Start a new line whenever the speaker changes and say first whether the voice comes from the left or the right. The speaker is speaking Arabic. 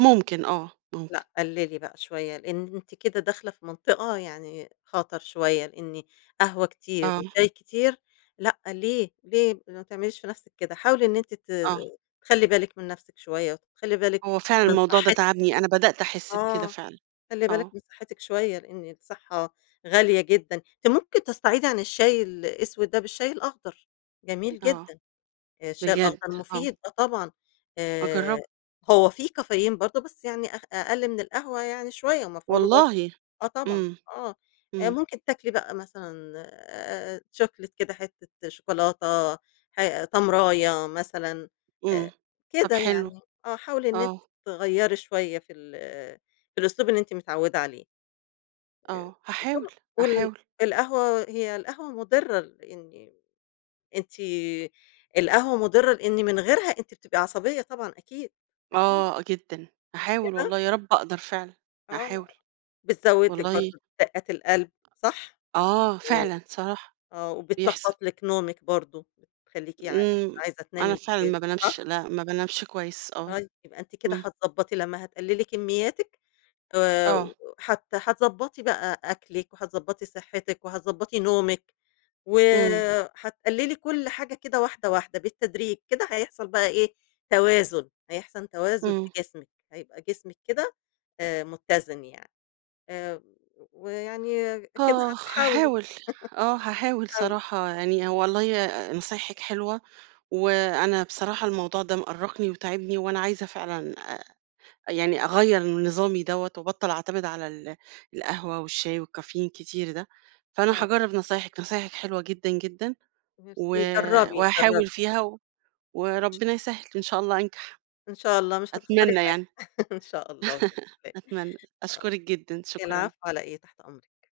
right: ممكن آه. ممكن.
left: لأ قلِّلي بقى شوية، لإن أنتِ كده داخلة في منطقة يعني خطَر شوية، لإن قهوة كتير
right: آه.
left: وشاي كتير لأ ليه، ليه؟ ما تعمليش في نفسِك كده. حاولي إن أنتِ ت
right: آه.
left: تخلّي بالِك من نفسِك شوية وتخلّي بالِك
right: هو فعلًا
left: من
right: الموضوع ده
left: صحّتِك.
right: تَعبني، أنا بدأت أحس بكده
left: آه.
right: فعلًا
left: خلّي بالِك
right: آه.
left: من صحّتِك شوية، لإن الصحّة غالية جدًا. أنتِ ممكن تستعيضي عن الشاي الأسود ده بالشاي الأخضر، جميل
right: آه.
left: جدًا. الشاي
right: بجد؟
left: الأخضر
right: آه.
left: مفيد آه طبعًا. آآ
right: أجرّب
left: هو فيه كافيين برضه بس يعني أ أقَل من القهوة يعني شوية، ومفعوله بر
right: والله؟!
left: آه طبعًا،
right: إمم.
left: آه. أ
right: إمم.
left: ممكن تاكلي بقى مثلًا أ chocolate كده حتّة شوكولاتة، ح تمراية مثلًا أ
right: إمم. طب
left: كده
right: حلو.
left: يعني. آه حاولي إن أنتِ
right: آه.
left: تغيّري شوية في ال في الأسلوب اللي أنتِ متعوِّدة عليه. أ
right: آه. هاحاول،
left: [unintelligible] وال
right: أحاول.
left: القهوة، هي القهوة مُضرّة لإن أنتِ القهوة مُضرّة لإن من غيرها أنتِ بتبقي عصبية طبعًا أكيد، أكيد.
right: آه جدًا.
left: مش
right: هاحاول
left: كده؟
right: والله يا رب أقدر فعلًا
left: آه.
right: هاحاول.
left: بتزوّد لِك
right: والله
left: برضه دقّات القلب صح؟
right: آه،
left: اي
right: فعلًا صراحة
left: آه.
right: بيحصل.
left: وبتلخبط لِك نومِك برضه بتخلّيكِ ع مش
right: إمم.
left: عايزة
right: أنا
left: تنامي
right: فعلًا
left: بالليل
right: ما بانامش،
left: صح؟
right: لأ ما بانامش كويس آه.
left: طيب، يبقى أنتِ كده
right: إمم.
left: هتضبّطِي لمّا هتقلِّلي كمّياتِك آآ
right: آه.
left: و وهت هتضبّطِي بقى أكلِك وهتضبّطِي صحّتِك وهتضبّطِي نومِك.
right: إمم.
left: وهتقلِّلي كل حاجة كده واحدة، واحدة بالتدريج. كده هيحصل بقى إيه، توازن. هيحصل توازن في
right: إمم.
left: جسمِك. هيبقى جسمِك كده آآ مُتّزِن يعني. آآ ويعني كده
right: آخ!
left: هتحاولي.
right: هاحاول. آه هاحاول
left: هتحاولي.
right: صراحة يعني والله أ نصايحِك حلوة وأنا بصراحة الموضوع ده مأرّقني وتاعبني وأنا عايزة فعلًا أ يعني أغيَّر من نظامي دوّة وأبطَّل أعتمد على ال القهوة والشاي والكافيين كتير ده. فأنا
left: آه.
right: هاجرّب نصايحِك، نصايحِك حلوة جدًا، جدًا. و
left: ميرسي، جرّبي، جرّبي.
right: وهاحاول فيها و وربنا يسهّل إن شاء الله أنجَح،
left: إن شاء الله مش هتخسري
right: أتمنى
left: حاجة
right: يعني.
left: إن شاء الله [unintelligible] آه.
right: أتمنى. أشكُرِك جدًا، شكرًا.
left: العفو على إيه؟ تحت أمرِك.